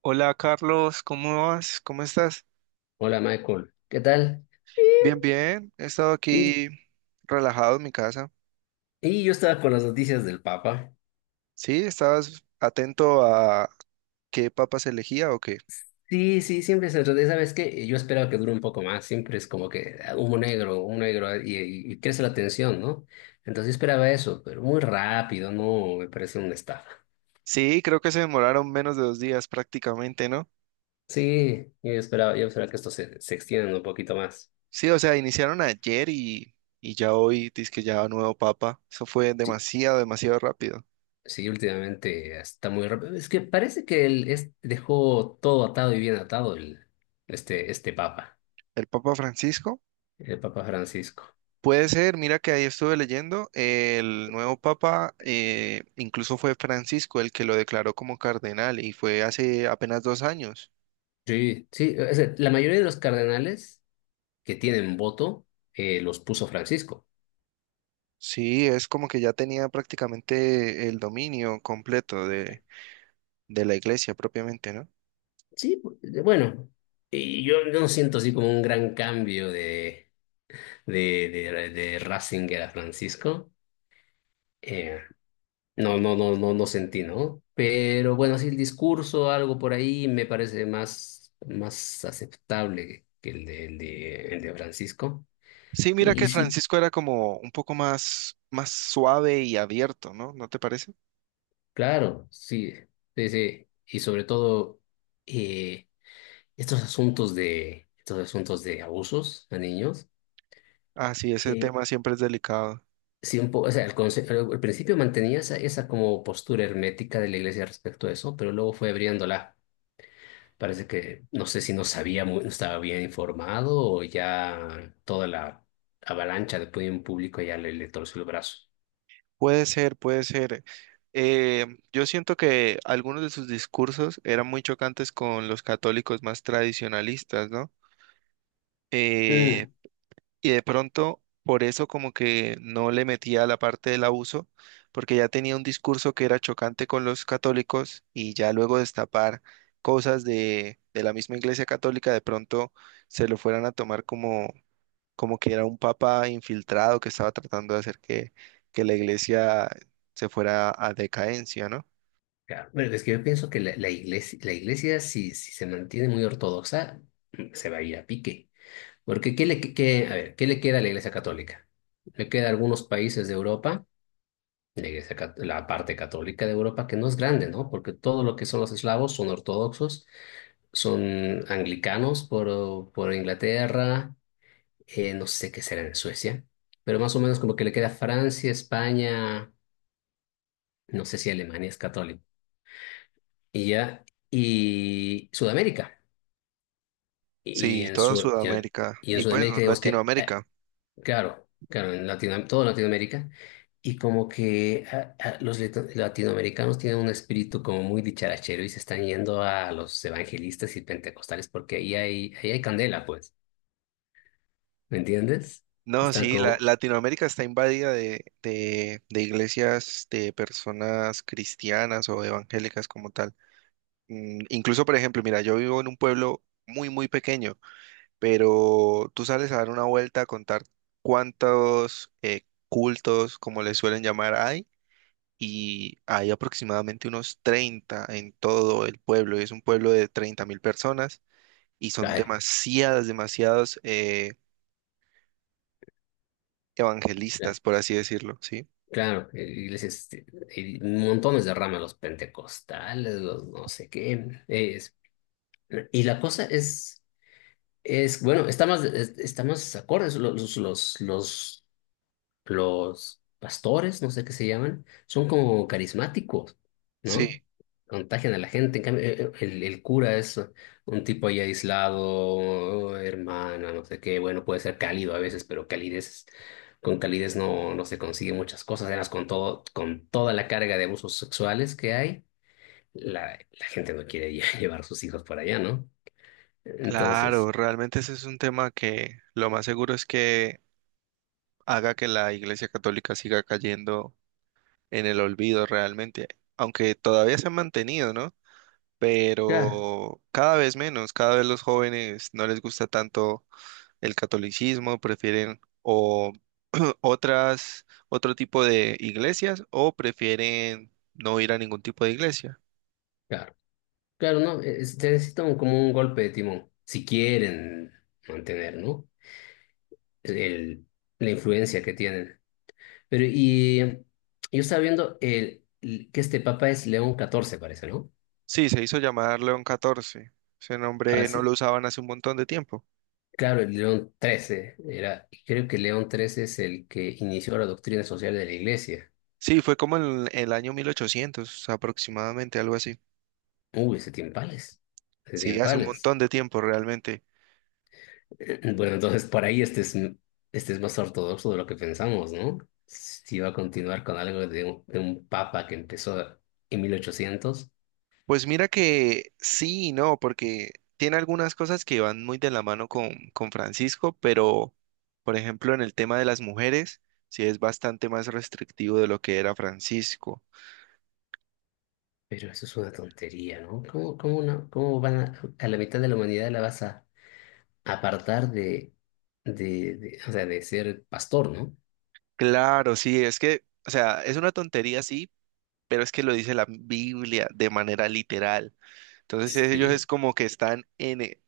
Hola Carlos, ¿cómo vas? ¿Cómo estás? Hola Michael, ¿qué tal? Bien, bien. He estado Y, aquí relajado en mi casa. y yo estaba con las noticias del Papa. Sí, ¿estabas atento a qué papa se elegía o qué? Sí, sí, siempre se enrede. ¿Sabes qué? Yo esperaba que dure un poco más. Siempre es como que humo negro y crece la tensión, ¿no? Entonces yo esperaba eso, pero muy rápido, no, me parece una estafa. Sí, creo que se demoraron menos de 2 días prácticamente, ¿no? Sí, yo esperaba que esto se extienda un poquito más. Sí, o sea, iniciaron ayer y ya hoy dice que ya nuevo papa. Eso fue Sí, demasiado, demasiado rápido. sí, últimamente está muy rápido. Es que parece que dejó todo atado y bien atado este Papa, ¿El Papa Francisco? el Papa Francisco. Puede ser, mira que ahí estuve leyendo, el nuevo papa incluso fue Francisco el que lo declaró como cardenal y fue hace apenas 2 años. Sí, sí, o sea, la mayoría de los cardenales que tienen voto los puso Francisco. Sí, es como que ya tenía prácticamente el dominio completo de la iglesia propiamente, ¿no? Sí, bueno, y yo no siento así como un gran cambio de Ratzinger a Francisco. Eh, no, no, no, no, no sentí, ¿no? Pero bueno, sí, el discurso, algo por ahí, me parece más aceptable que el de Francisco. Sí, mira Y que sí, Francisco era como un poco más, más suave y abierto, ¿no? ¿No te parece? claro, sí, sí, sí. Y sobre todo. eh, estos asuntos de abusos a niños, Ah, sí, ese eh, tema siempre es delicado. sí o sea, al principio mantenía esa como postura hermética de la iglesia respecto a eso, pero luego fue abriéndola. Parece que no sé si no sabía, no estaba bien informado o ya toda la avalancha de opinión público ya le torció el brazo. Puede ser, puede ser. Eh, yo siento que algunos de sus discursos eran muy chocantes con los católicos más tradicionalistas, ¿no? Eh, Mm, y de pronto, por eso como que no le metía la parte del abuso, porque ya tenía un discurso que era chocante con los católicos y ya luego destapar cosas de la misma Iglesia Católica, de pronto se lo fueran a tomar como que era un papa infiltrado que estaba tratando de hacer que la iglesia se fuera a decadencia, ¿no? claro. Bueno, es que yo pienso que la iglesia, si se mantiene muy ortodoxa, se va a ir a pique. Porque ¿qué le, que- a ver, ¿qué le queda a la Iglesia Católica? Le queda a algunos países de Europa, la parte católica de Europa, que no es grande, ¿no? Porque todo lo que son los eslavos son ortodoxos, son anglicanos por Inglaterra. No sé qué será en Suecia, pero más o menos como que le queda Francia, España, no sé si Alemania es católico, y ya, y Sudamérica. Y Sí, en, toda Sud- y en, Sudamérica y en y pues no, Sudamérica digamos que Latinoamérica. Claro, claro, en todo Latinoamérica. Y como que los latinoamericanos tienen un espíritu como muy dicharachero y se están yendo a los evangelistas y pentecostales porque ahí hay candela, pues. ¿Me entiendes? No, Están sí, la, como. Latinoamérica está invadida de, de iglesias de personas cristianas o evangélicas como tal. Mm, incluso, por ejemplo, mira, yo vivo en un pueblo muy, muy pequeño, pero tú sales a dar una vuelta a contar cuántos cultos, como les suelen llamar, hay y hay aproximadamente unos 30 en todo el pueblo. Es un pueblo de 30.000 personas y son Ay, demasiadas, demasiados ya, evangelistas, por así decirlo, ¿sí? claro, iglesias, y montones de ramas, los pentecostales, los no sé qué. Y la cosa es. Es, bueno, está más acorde, los pastores, no sé qué se llaman, son como carismáticos, Sí, ¿no? Contagian a la gente. En cambio, el cura es un tipo ahí aislado, hermano, no sé qué. Bueno, puede ser cálido a veces, pero con calidez no se consigue muchas cosas. Además, con toda la carga de abusos sexuales que hay, la gente no quiere llevar sus hijos por allá, ¿no? Entonces, claro, realmente ese es un tema que lo más seguro es que haga que la Iglesia Católica siga cayendo en el olvido realmente, aunque todavía se ha mantenido, ¿no? ya. Pero cada vez menos, cada vez los jóvenes no les gusta tanto el catolicismo, prefieren o otras, otro tipo de iglesias o prefieren no ir a ningún tipo de iglesia. Claro, no, se necesita como un golpe de timón, si quieren mantener, ¿no? El, la influencia que tienen. Pero yo estaba viendo que este papa es León XIV, parece, ¿no? Sí, se hizo llamar León XIV. Ese Ah, nombre no sí. lo usaban hace un montón de tiempo. Claro, el León XIII era, y creo que León XIII es el que inició la doctrina social de la iglesia. Sí, fue como en el año 1800, aproximadamente, algo así. Uy, ese tiempales, ese Sí, hace un tiempales. montón de tiempo realmente. Bueno, entonces por ahí este es más ortodoxo de lo que pensamos, ¿no? Si va a continuar con algo de un papa que empezó en 1800, Pues mira que sí y no, porque tiene algunas cosas que van muy de la mano con Francisco, pero por ejemplo en el tema de las mujeres, sí es bastante más restrictivo de lo que era Francisco. pero eso es una tontería, ¿no? ¿Cómo van a la mitad de la humanidad la vas a apartar o sea, de ser pastor, ¿no? Claro, sí, es que, o sea, es una tontería, sí, pero es que lo dice la Biblia de manera literal. Entonces ellos es Sí, como que están en,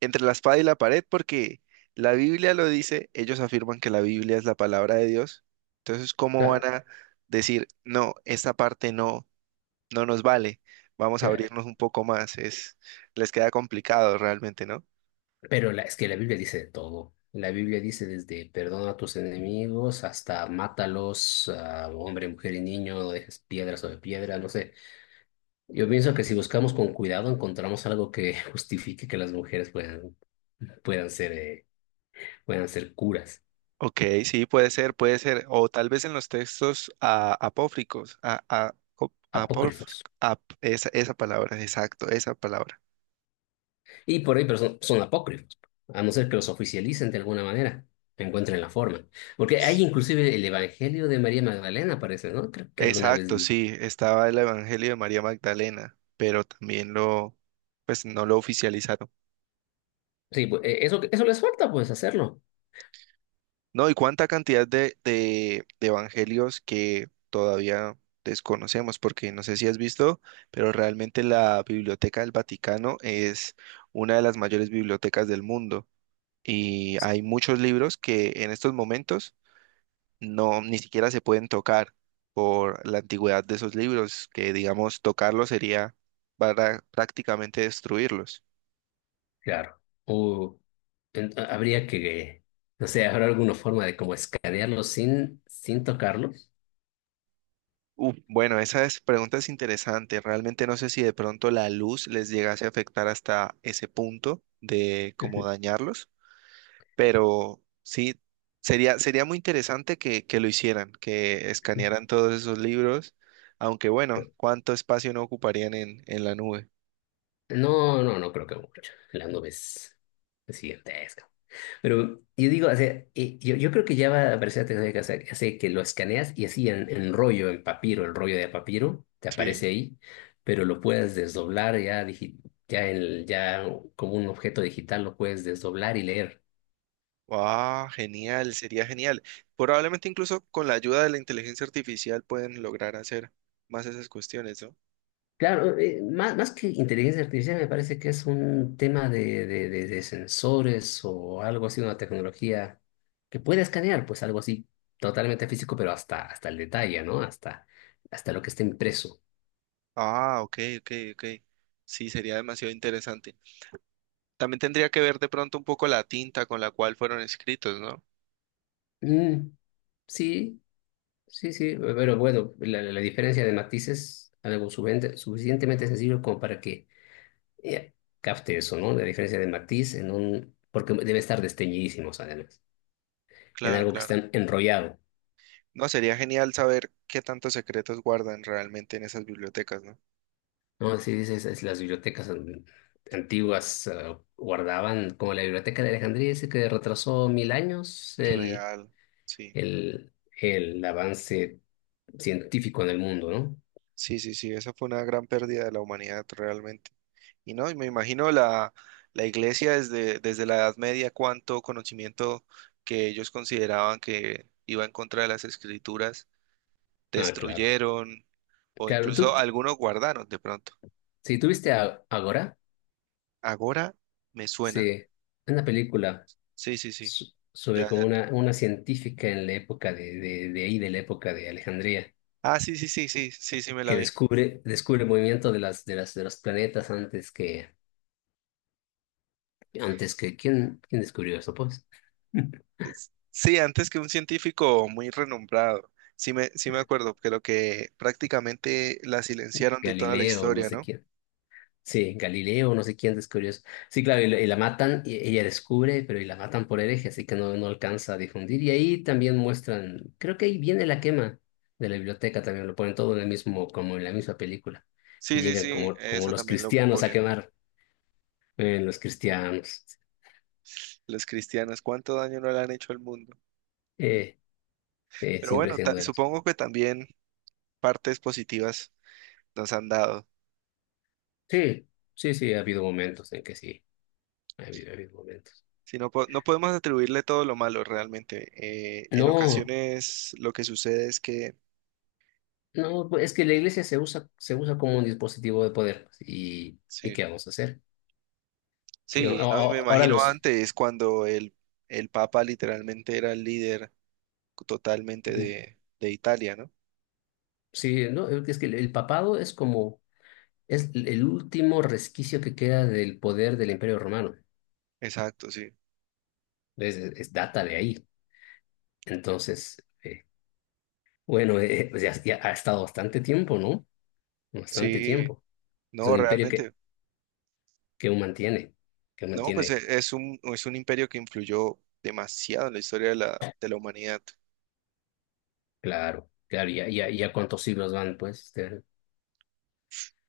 entre la espada y la pared porque la Biblia lo dice, ellos afirman que la Biblia es la palabra de Dios. Entonces, ¿cómo van claro, a decir, no, esta parte no, no nos vale? Vamos a abrirnos un poco más. Es, les queda complicado realmente, ¿no? pero es que la Biblia dice de todo. La Biblia dice desde perdona a tus enemigos hasta mátalos a hombre, mujer y niño, no dejes piedra sobre piedra, no sé. Yo pienso que si buscamos con cuidado encontramos algo que justifique que las mujeres puedan ser, eh, puedan ser curas, Ok, sí, puede ser, puede ser. O tal vez en los textos apócrifos, apócrifos. Esa, esa palabra. Y por ahí, pero son apócrifos, a no ser que los oficialicen de alguna manera, encuentren la forma. Porque hay inclusive el Evangelio de María Magdalena, parece, ¿no? Creo que alguna vez Exacto, vi. sí, estaba el Evangelio de María Magdalena, pero también lo, pues no lo oficializaron. Sí, pues, eso les falta, pues, hacerlo. No, y cuánta cantidad de evangelios que todavía desconocemos, porque no sé si has visto, pero realmente la Biblioteca del Vaticano es una de las mayores bibliotecas del mundo y hay muchos libros que en estos momentos no, ni siquiera se pueden tocar por la antigüedad de esos libros, que digamos tocarlos sería para prácticamente destruirlos. Claro. O habría que, no sé, habrá alguna forma de como escanearlos sin tocarlos. Bueno, pregunta es interesante. Realmente no sé si de pronto la luz les llegase a afectar hasta ese punto de cómo dañarlos, pero sí, sería, sería muy interesante que lo hicieran, que escanearan todos esos libros, aunque bueno, ¿cuánto espacio no ocuparían en la nube? No, no, no creo que mucho. La nube es gigantesca. Pero yo digo, o sea, yo creo que ya va a aparecer la tecnología que hace que lo escaneas y así en rollo, en papiro, el rollo de papiro, te Sí. aparece ahí, pero lo puedes desdoblar ya, ya como un objeto digital, lo puedes desdoblar y leer. Ah, genial, sería genial. Probablemente incluso con la ayuda de la inteligencia artificial pueden lograr hacer más esas cuestiones, ¿no? Claro, más que inteligencia artificial me parece que es un tema de sensores o algo así, una tecnología que puede escanear, pues algo así totalmente físico, pero hasta el detalle, ¿no? Hasta lo que está impreso. Ah, ok, ok, ok. Sí, sería demasiado interesante. También tendría que ver de pronto un poco la tinta con la cual fueron escritos, ¿no? Mm, sí, sí, sí, pero bueno, la diferencia de matices, algo suficientemente sencillo como para que eh, capte eso, ¿no? La diferencia de matiz porque debe estar desteñidísimos además, en Claro, algo que claro. está enrollado. No, sería genial saber qué tantos secretos guardan realmente en esas bibliotecas, ¿no? No, sí, dices, las bibliotecas antiguas guardaban, como la biblioteca de Alejandría dice que retrasó 1.000 años Real, sí. el, el avance científico en el mundo, ¿no? Sí, sí, sí, esa fue una gran pérdida de la humanidad realmente. Y no, y me imagino la, la iglesia desde, desde la Edad Media, cuánto conocimiento que ellos consideraban que iba en contra de las escrituras, Ah, claro. destruyeron o Claro, tú, incluso algunos guardaron de pronto. si tuviste a Agora, Agora me suena. sí, una película Sí, sí, sí. so- sobre Ya, como ya. una científica en la época de ahí, de la época de Alejandría, Ah, sí, sí, sí, sí, sí, sí, me la que vi. descubre el movimiento de los planetas antes que, ¿quién descubrió eso, pues? Sí, antes que un científico muy renombrado. Sí me acuerdo, creo que prácticamente la silenciaron de toda la Galileo, no historia, sé ¿no? quién. Sí, Galileo, no sé quién descubrió eso. Sí, claro, y la matan, y ella descubre, pero y la matan por hereje, así que no alcanza a difundir. Y ahí también muestran, creo que ahí viene la quema de la biblioteca también, lo ponen todo en el mismo, como en la misma película, que Sí, sí, llegan sí, como eso los también lo cristianos a ponen. quemar, los cristianos, Los cristianos, cuánto daño no le han hecho al mundo. eh, Pero siempre bueno, siendo de las. supongo que también partes positivas nos han dado. Sí, sí, sí, ha habido momentos en que sí, ha habido momentos. Si no, no podemos atribuirle todo lo malo realmente. En No. ocasiones lo que sucede es que, No, pues, es que la iglesia se usa como un dispositivo de poder. Pues, ¿Y sí, qué vamos a hacer? ¿Qué- a- a- sí, ¿no? Y me ahora imagino los... antes cuando el Papa literalmente era el líder totalmente Ujú. De Italia, ¿no? Sí, no, es que el papado es como. Es el último resquicio que queda del poder del Imperio Romano. Exacto, sí. Data de ahí. Entonces, bueno, pues ya ha estado bastante tiempo, ¿no? Bastante Sí, tiempo. Es un no, imperio que, realmente. que aún mantiene, que No, pues mantiene, es un imperio que influyó demasiado en la historia de la humanidad, claro, claro, ya cuántos siglos van, pues.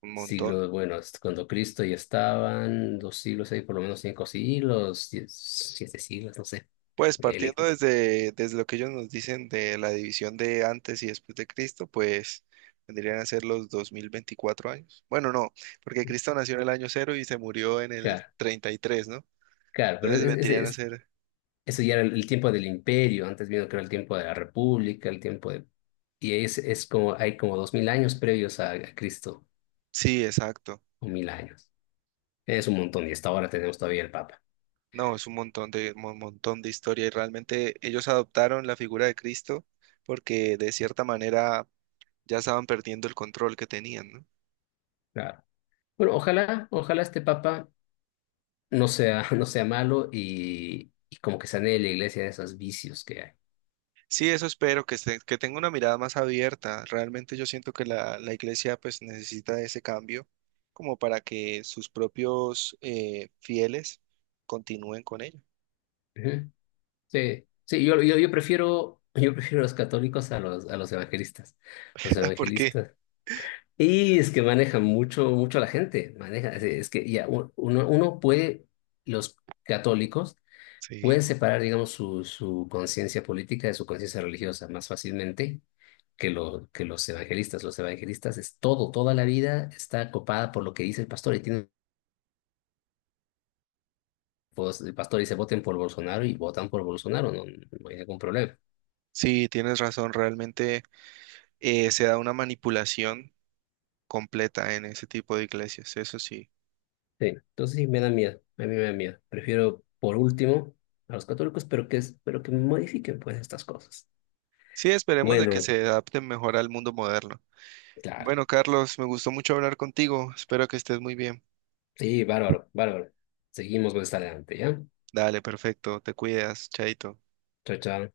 un montón. Siglo, bueno, es cuando Cristo ya estaban, 2 siglos, ahí por lo menos 5 siglos, 7 siglos, no sé. Pues El- partiendo desde, desde lo que ellos nos dicen de la división de antes y después de Cristo, pues vendrían a ser los 2024 años. Bueno, no, porque Cristo nació en el año cero y se murió en el claro, 33, ¿no? claro, pero Entonces vendrían a ser, eso ya era el tiempo del imperio, antes vino que era el tiempo de la república, el tiempo de. Y es como, hay como 2.000 años previos a Cristo, sí, exacto. o 1.000 años. Es un montón, y hasta ahora tenemos todavía el Papa. No, es un montón de historia y realmente ellos adoptaron la figura de Cristo porque de cierta manera ya estaban perdiendo el control que tenían, ¿no? Claro. Bueno, ojalá este Papa no sea, no sea malo y como que sane la iglesia de esos vicios que hay. Sí, eso espero, que tenga una mirada más abierta. Realmente yo siento que la iglesia pues necesita ese cambio como para que sus propios fieles continúen con ella. Ujú. Sí, sí, yo prefiero a los católicos a los evangelistas. Los Porque evangelistas. Y es que manejan mucho, mucho a la gente. Maneja, es que ya uno puede, los católicos pueden sí, separar, digamos, su conciencia política de su conciencia religiosa más fácilmente que los evangelistas. Los evangelistas es toda la vida está copada por lo que dice el pastor y tiene, pues, el pastor dice voten por Bolsonaro y votan por Bolsonaro, no, no hay ningún problema. sí, tienes razón, realmente se da una manipulación completa en ese tipo de iglesias, eso sí. Sí, entonces sí me da miedo, a mí me da miedo. Prefiero por último a los católicos, pero que modifiquen pues estas cosas. Sí, esperemos de que Bueno, se adapten mejor al mundo moderno. claro. Bueno, Carlos, me gustó mucho hablar contigo, espero que estés muy bien. Sí, bárbaro, bárbaro. Seguimos más adelante, ¿ya? Dale, perfecto, te cuidas, chaito. Chao, chao.